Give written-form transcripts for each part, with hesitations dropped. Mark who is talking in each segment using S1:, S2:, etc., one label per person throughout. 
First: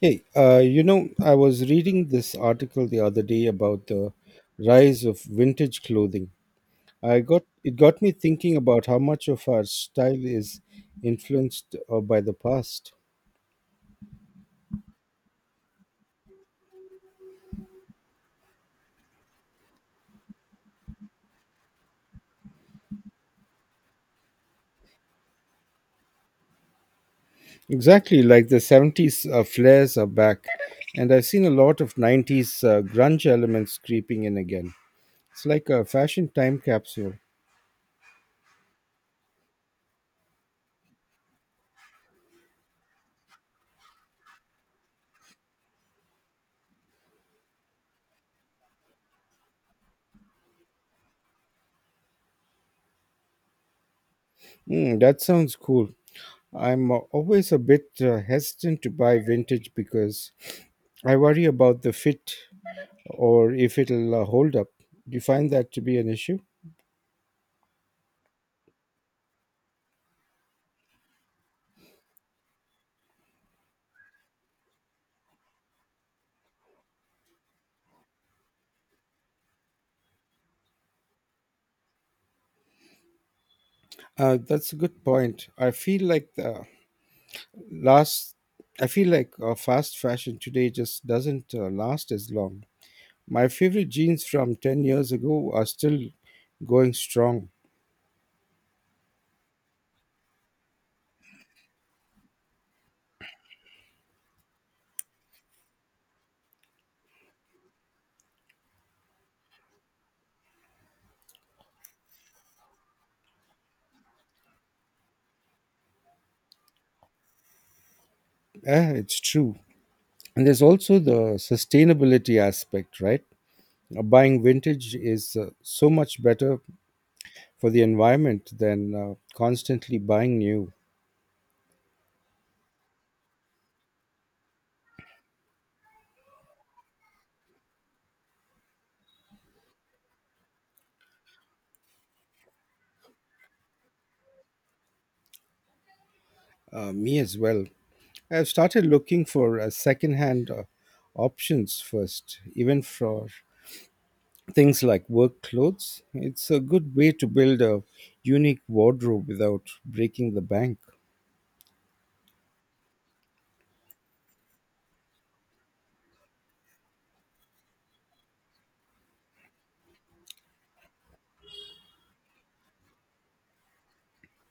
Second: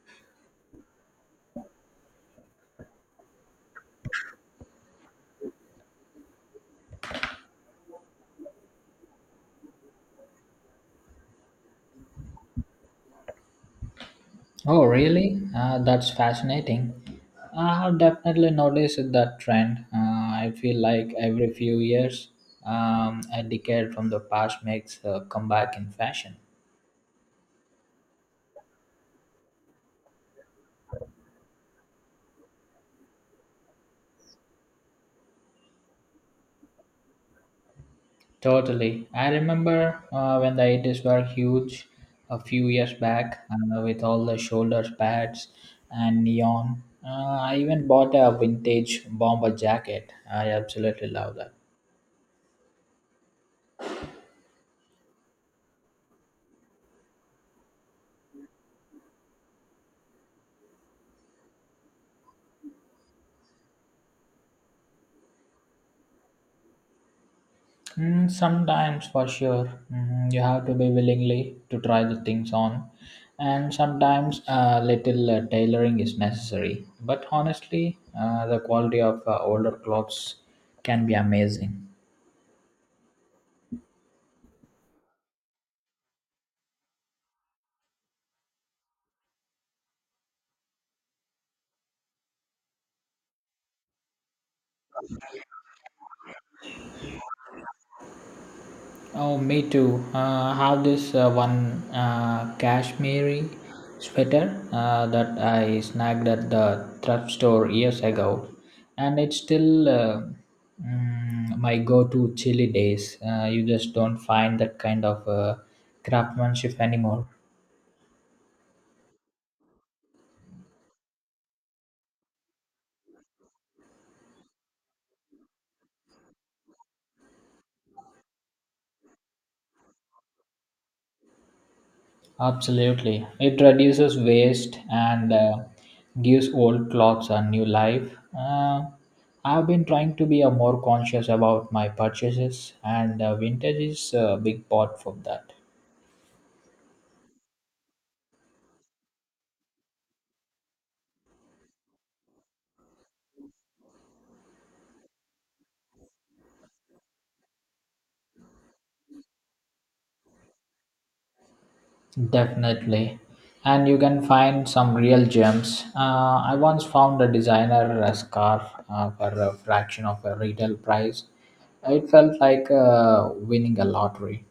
S1: Hey, you know, I was reading this article the other day about the rise of vintage clothing. I got it got me thinking about how much of our style is influenced by the past.
S2: Oh, really? That's fascinating. I have definitely noticed that trend. I feel like every few years, a decade from the past makes a comeback in fashion.
S1: Exactly, like the 70s flares are back, and I've seen a lot of 90s grunge elements creeping in again. It's like a fashion time capsule.
S2: Totally. I remember when the 80s were huge a few years back with all the shoulder pads and neon. I even bought a vintage bomber jacket. I absolutely love that.
S1: Hmm, that sounds cool. I'm always a bit hesitant to buy vintage because I worry about the fit or if it'll hold up. Do you find that to be an issue?
S2: Mm, sometimes, for sure, mm, you have to be willingly to try the things on, and sometimes a little tailoring is necessary. But honestly, the quality of older clothes can be amazing.
S1: That's a good point. Last, I feel like fast fashion today just doesn't last as long. My favorite jeans from 10 years ago are still going strong.
S2: Oh, me too. I have this one cashmere sweater that I snagged at the thrift store years ago, and it's still my go-to chilly days. You just don't find that kind of craftsmanship anymore.
S1: Yeah, it's true. And there's also the sustainability aspect, right? Buying vintage is so much better for the environment than constantly buying new.
S2: Absolutely. It reduces waste and gives old clothes a new life. Uh, I've been trying to be a more conscious about my purchases, and vintage is a big part for that.
S1: Me as well. I've started looking for secondhand options first, even for things like work clothes. It's a good way to build a unique wardrobe without breaking the bank.
S2: Definitely. And you can find some real gems. I once found a designer scarf for a fraction of a retail price. It felt like winning a lottery.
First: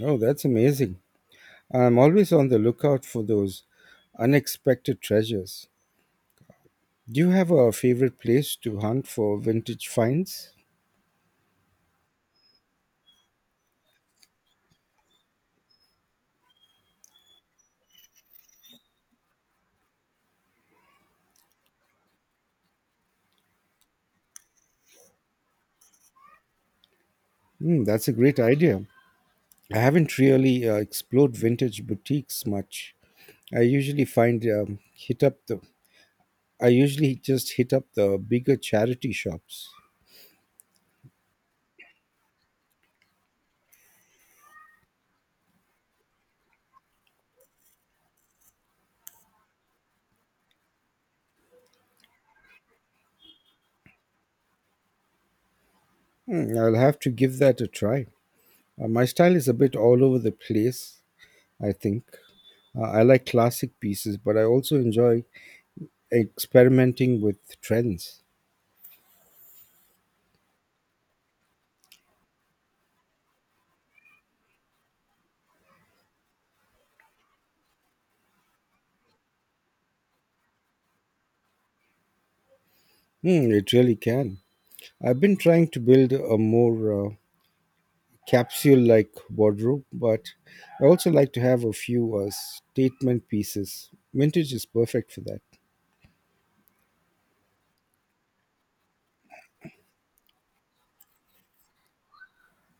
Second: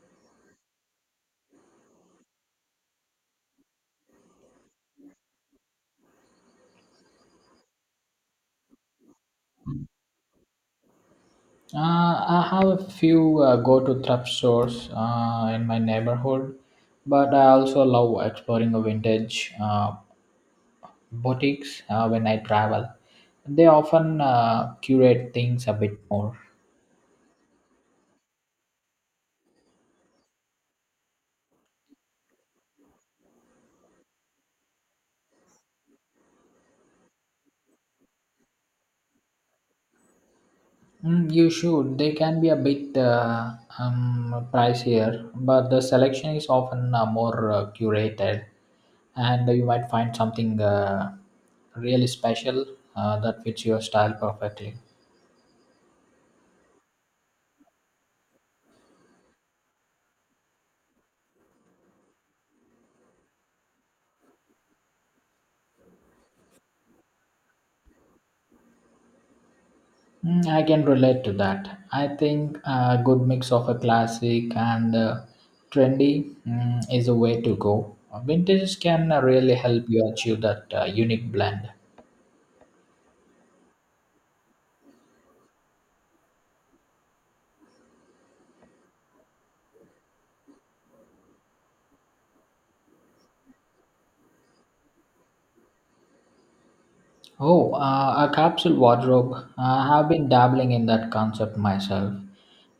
S1: Oh, that's amazing. I'm always on the lookout for those unexpected treasures. Do you have a favorite place to hunt for vintage finds?
S2: Uh, I have a few go-to thrift stores in my neighborhood, but I also love exploring the vintage boutiques when I travel. They often curate things a bit more.
S1: Hmm, that's a great idea. I haven't really explored vintage boutiques much. I usually find um, hit up the I usually just hit up the bigger charity shops.
S2: Mm, you should. They can be a bit pricier, but the selection is often more curated, and you might find something really special that fits your style perfectly.
S1: Hmm, I'll have to give that a try. My style is a bit all over the place, I think. I like classic pieces, but I also enjoy experimenting with trends.
S2: Mm, I can relate to that. I think a good mix of a classic and trendy mm, is a way to go. Vintage can really help you achieve that unique blend.
S1: Hmm, it really can. I've been trying to build a more capsule like wardrobe, but I also like to have a few statement pieces. Vintage is perfect for that.
S2: Oh, a capsule wardrobe. I have been dabbling in that concept myself.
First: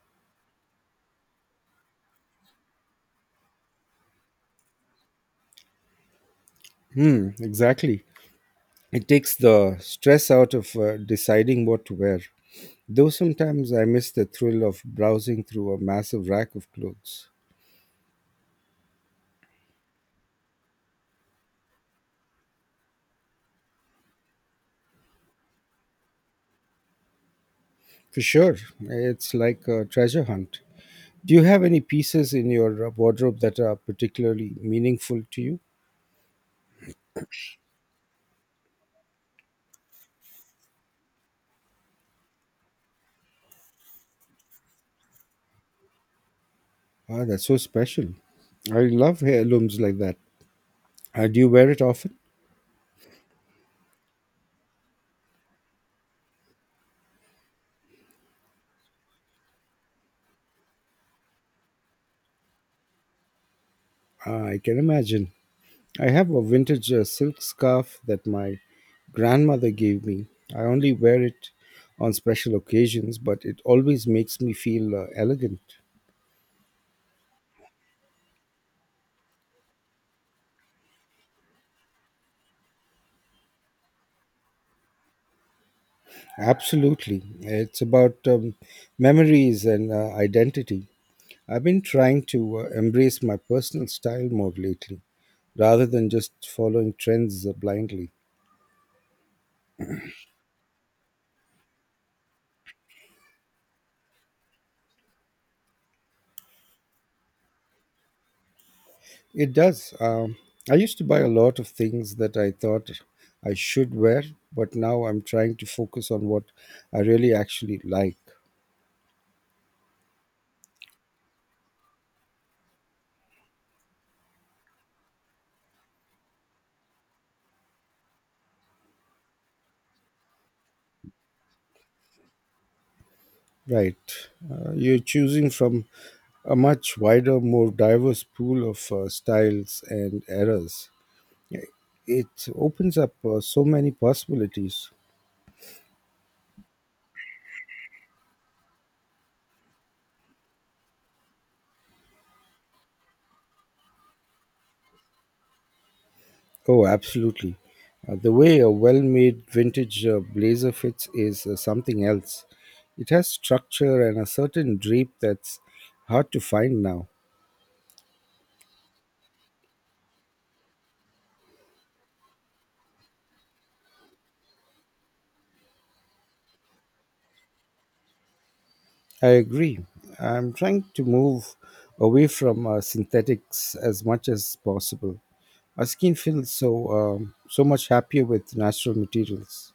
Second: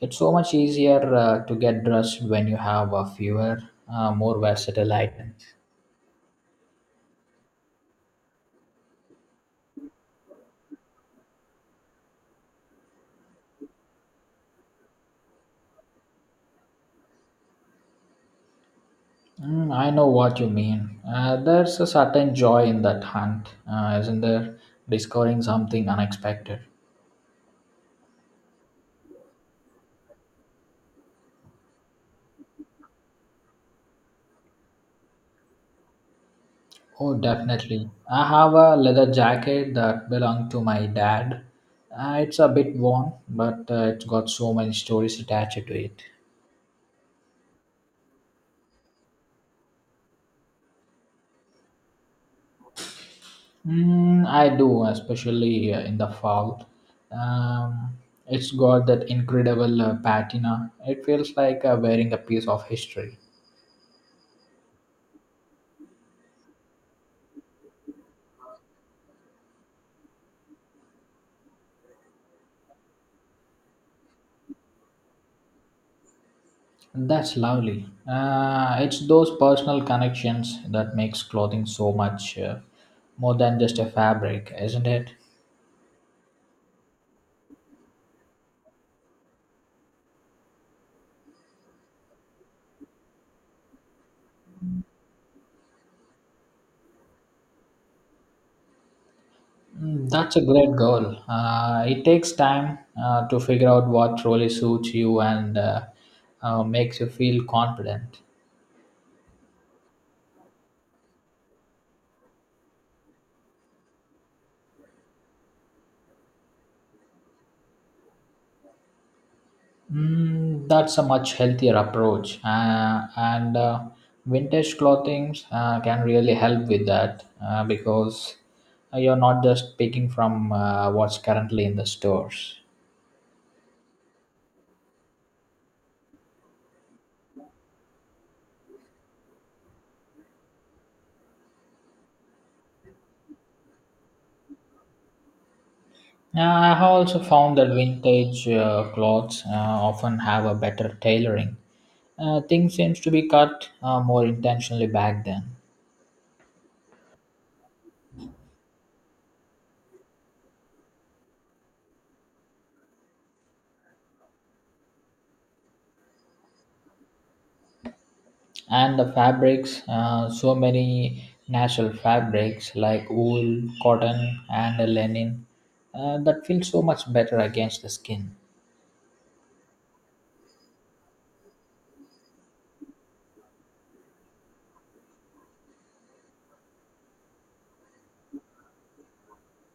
S2: It's so much easier to get dressed when you have a fewer, more versatile items.
S1: Hmm, exactly. It takes the stress out of deciding what to wear. Though sometimes I miss the thrill of browsing through a massive rack of clothes.
S2: Mm, I know what you mean. There's a certain joy in that hunt, isn't there? Discovering something unexpected.
S1: For sure, it's like a treasure hunt. Do you have any pieces in your wardrobe that are particularly meaningful to you?
S2: Oh, definitely. I have a leather jacket that belonged to my dad. It's a bit worn, but it's got so many stories attached to it.
S1: Ah, that's so special. I love heirlooms like that. Do you wear it often?
S2: Mm, I do, especially in the fall. Um, it's got that incredible patina. It feels like wearing a piece of history.
S1: Ah, I can imagine. I have a vintage silk scarf that my grandmother gave me. I only wear it on special occasions, but it always makes me feel elegant.
S2: That's lovely. It's those personal connections that makes clothing so much more than just a fabric, isn't it?
S1: Absolutely. It's about memories and identity. I've been trying to embrace my personal style more lately rather than just following trends blindly.
S2: Mm, that's a great goal. It takes time to figure out what really suits you and makes you feel confident.
S1: It does. I used to buy a lot of things that I thought I should wear, but now I'm trying to focus on what I really actually like.
S2: Mm, that's a much healthier approach, and vintage clothing can really help with that because you're not just picking from what's currently in the stores.
S1: Right. You're choosing from a much wider, more diverse pool of styles and eras. It opens up so many possibilities.
S2: I have also found that vintage clothes often have a better tailoring. Things seems to be cut more intentionally back then.
S1: Oh, absolutely. The way a well made vintage blazer fits is something else. It has structure and a certain drape that's hard to find now.
S2: And the fabrics so many natural fabrics like wool cotton and linen that feel so much better against the skin.
S1: I agree. I'm trying to move away from synthetics as much as possible. Our skin feels so so much happier with natural materials.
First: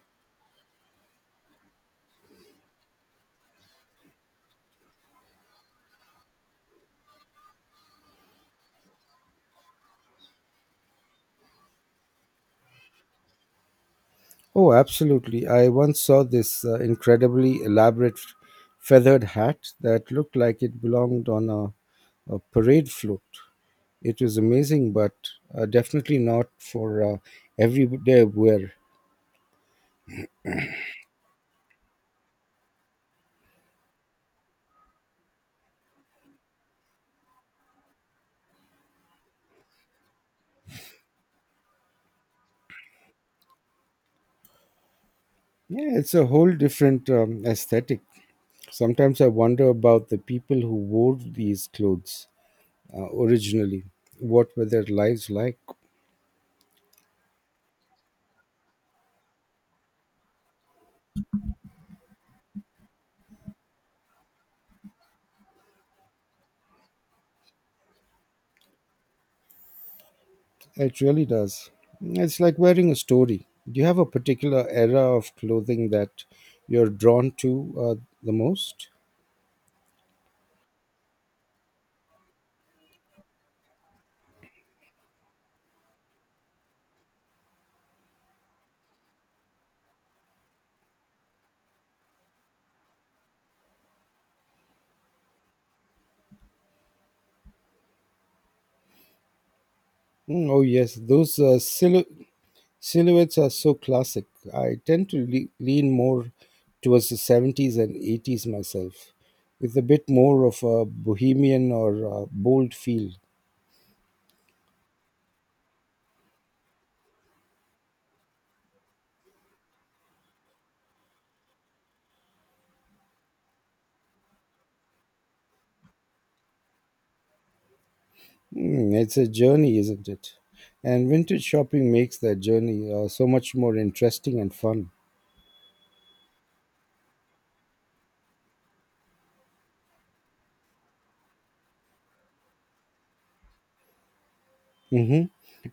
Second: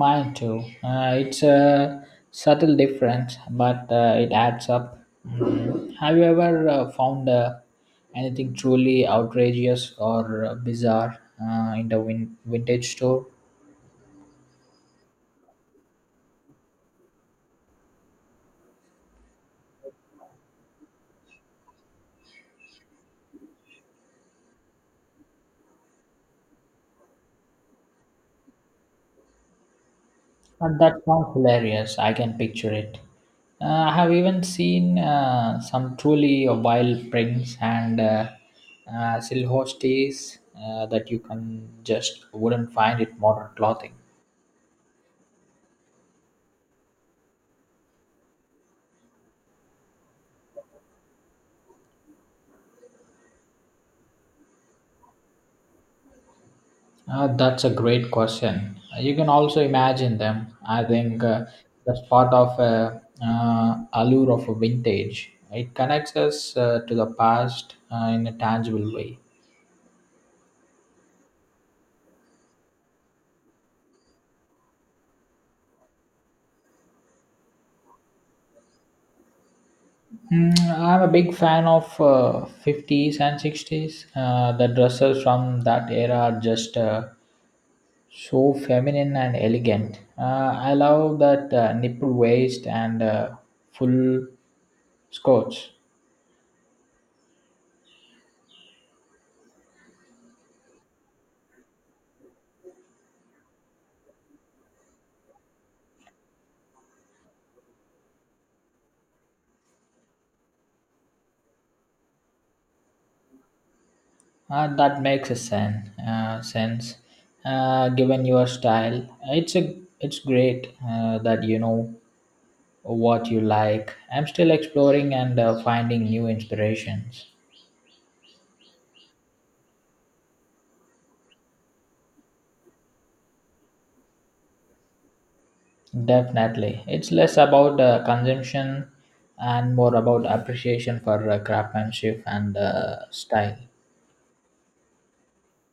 S2: Mine too, it's a subtle difference but it adds up. Mm, have you ever found anything truly outrageous or bizarre in the vintage store?
S1: Oh, absolutely. I once saw this incredibly elaborate feathered hat that looked like it belonged on a parade float. It was amazing, but definitely not for everyday wear.
S2: And that sounds hilarious. I can picture it. I have even seen some truly wild prints and silhouettes that you can just wouldn't find in modern clothing.
S1: Yeah, it's a whole different aesthetic. Sometimes I wonder about the people who wore these clothes originally. What were their lives like?
S2: That's a great question. You can also imagine them. I think that's part of allure of a vintage. It connects us to the past in a tangible way.
S1: It really does. It's like wearing a story. Do you have a particular era of clothing that you're drawn to the most?
S2: Mm, I'm a big fan of 50s and 60s. The dresses from that era are just so feminine and elegant. I love that nipple waist and full skirts.
S1: Mm, oh, yes, those silhouettes are so classic. I tend to lean more towards the 70s and 80s myself, with a bit more of a bohemian or bold feel.
S2: That makes a sense given your style. It's a it's great that you know what you like. I'm still exploring and finding new inspirations.
S1: Mm, it's a journey, isn't it? And vintage shopping makes that journey so much more interesting and fun.
S2: Definitely. It's less about consumption and more about appreciation for craftsmanship and style.
S1: Hmm.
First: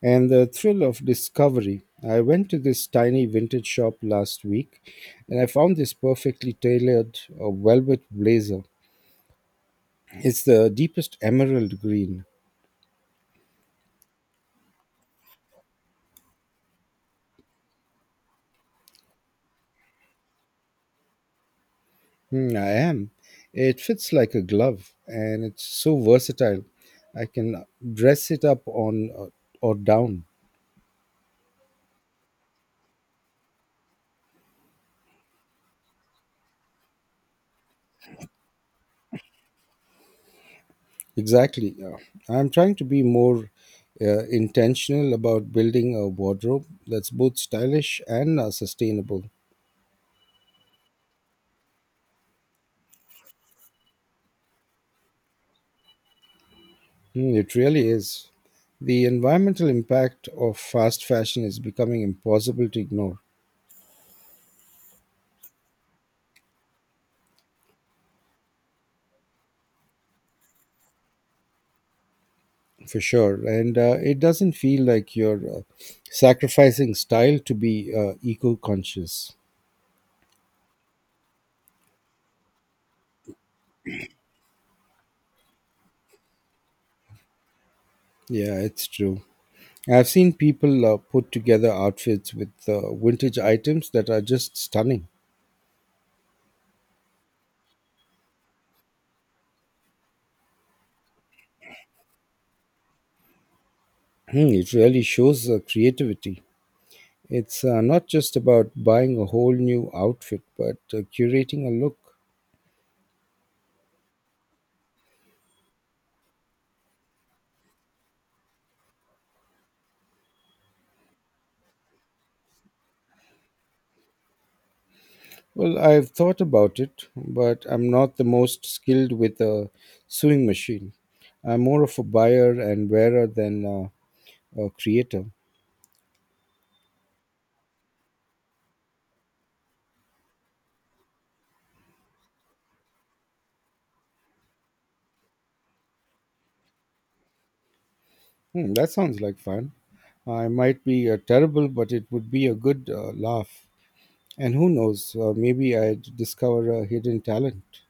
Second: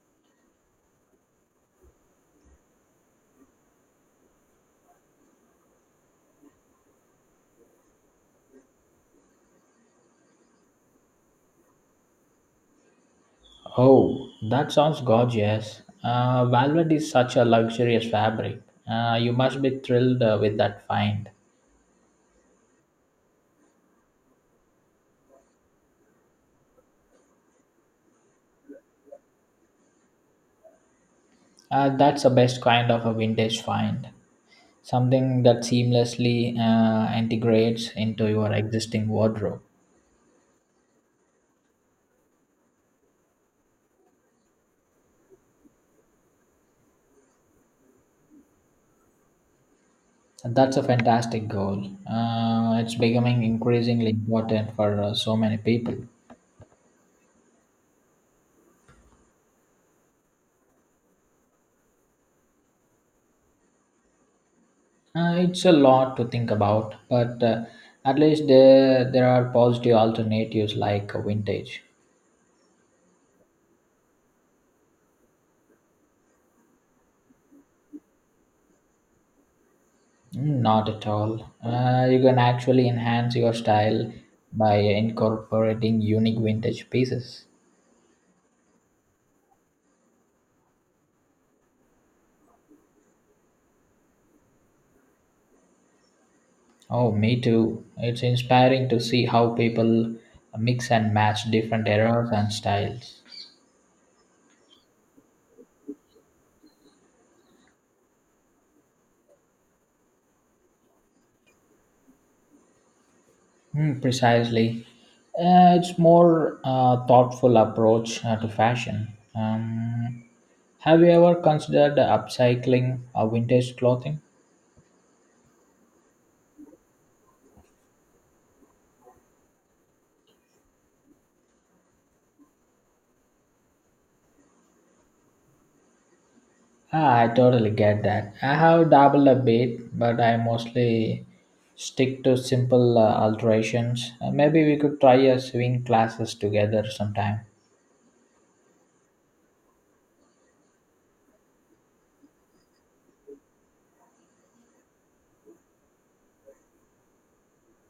S1: And the thrill of discovery. I went to this tiny vintage shop last week and I found this perfectly tailored velvet blazer. It's the deepest emerald green.
S2: Oh, that sounds gorgeous. Velvet is such a luxurious fabric. You must be thrilled with that find.
S1: Hmm, I am. It fits like a glove and it's so versatile. I can dress it up on or down.
S2: That's the best kind of a vintage find. Something that seamlessly integrates into your existing wardrobe.
S1: Exactly. I'm trying to be more intentional about building a wardrobe that's both stylish and sustainable.
S2: And that's a fantastic goal. It's becoming increasingly important for so many people.
S1: Mm, it really is. The environmental impact of fast fashion is becoming impossible to ignore,
S2: It's a lot to think about, but at least there are positive alternatives like vintage.
S1: for sure. And it doesn't feel like you're sacrificing style to be eco conscious.
S2: Mm, not at all. You can actually enhance your style by incorporating unique vintage pieces.
S1: Yeah, it's true. I've seen people put together outfits with vintage items that are just stunning.
S2: Oh, me too. It's inspiring to see how people mix and match different eras and styles.
S1: Hmm, it really shows creativity. It's not just about buying a whole new outfit, but curating a look.
S2: Mm, precisely. It's more thoughtful approach to fashion. Um, have you ever considered upcycling vintage clothing?
S1: Well, I've thought about it, but I'm not the most skilled with a sewing machine. I'm more of a buyer and wearer than a creator.
S2: Ah, I totally get that. I have dabbled a bit, but I mostly stick to simple alterations. Maybe we could try a sewing classes together sometime.
S1: Hmm, that sounds like fun. I might be terrible, but it would be a good laugh. And who knows, maybe I'd discover a hidden talent.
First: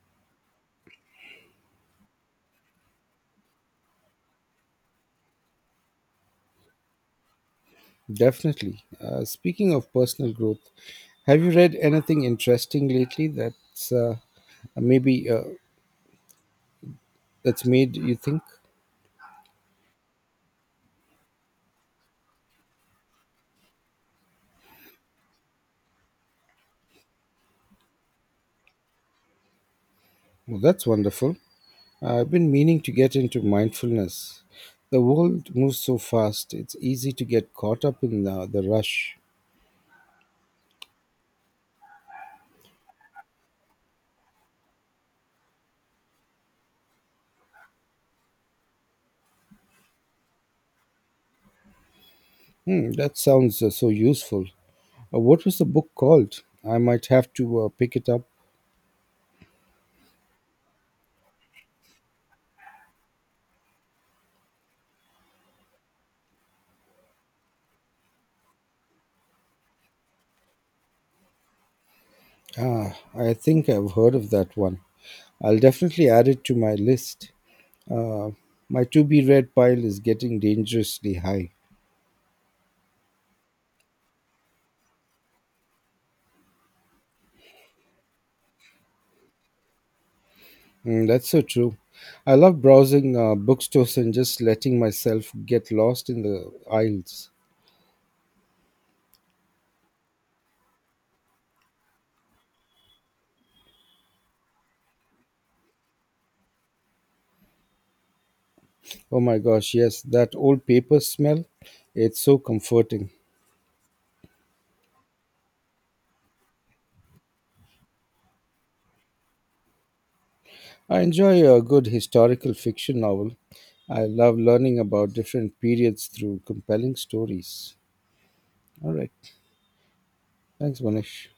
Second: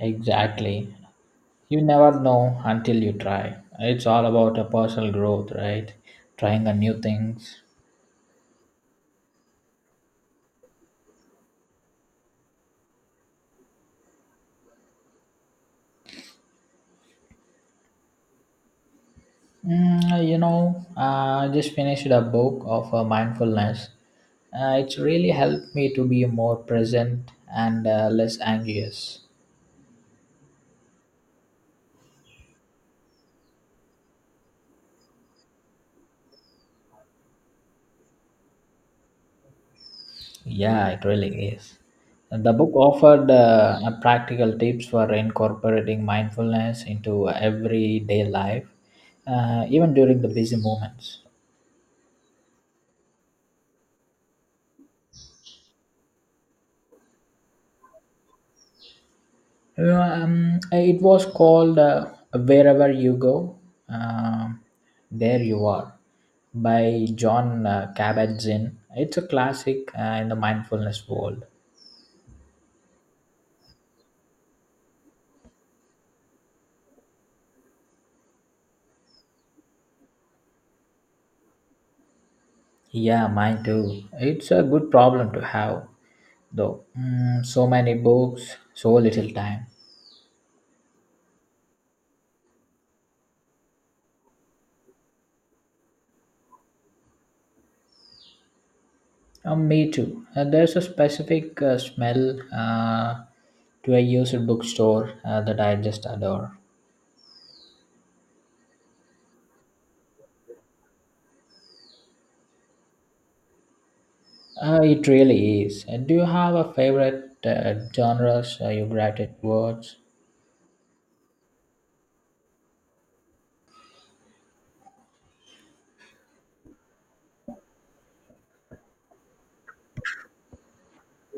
S2: Exactly. You never know until you try. It's all about a personal growth, right? Trying a new things.
S1: Definitely. Speaking of personal growth, have you read anything interesting lately maybe uh, that's made you think?
S2: Mm, you know, I just finished a book of mindfulness. It's really helped me to be more present and less anxious.
S1: Well, that's wonderful. I've been meaning to get into mindfulness. The world moves so fast, it's easy to get caught up in the rush.
S2: Yeah, it really is. And the book offered practical tips for incorporating mindfulness into everyday life, even during the busy moments.
S1: Hmm, that sounds so useful. What was the book called? I might have to pick it up.
S2: It was called Wherever You Go, um, There You Are by John Kabat Zinn. It's a classic in the mindfulness world.
S1: Ah, I think I've heard of that one. I'll definitely add it to my list. Uh, my to be read pile is getting dangerously high.
S2: Yeah, mine too. It's a good problem to have, though. Mm, so many books, so little time.
S1: Mm, that's so true. I love browsing bookstores and just letting myself get lost in the aisles.
S2: Me too. There's a specific smell to a used bookstore that I just adore.
S1: Oh my gosh, yes, that old paper smell. It's so comforting.
S2: It really is. And do you have a favorite genres you gravitate towards?
S1: I enjoy a good historical fiction novel. I love learning about different periods through compelling stories. All right. Thanks, Manish.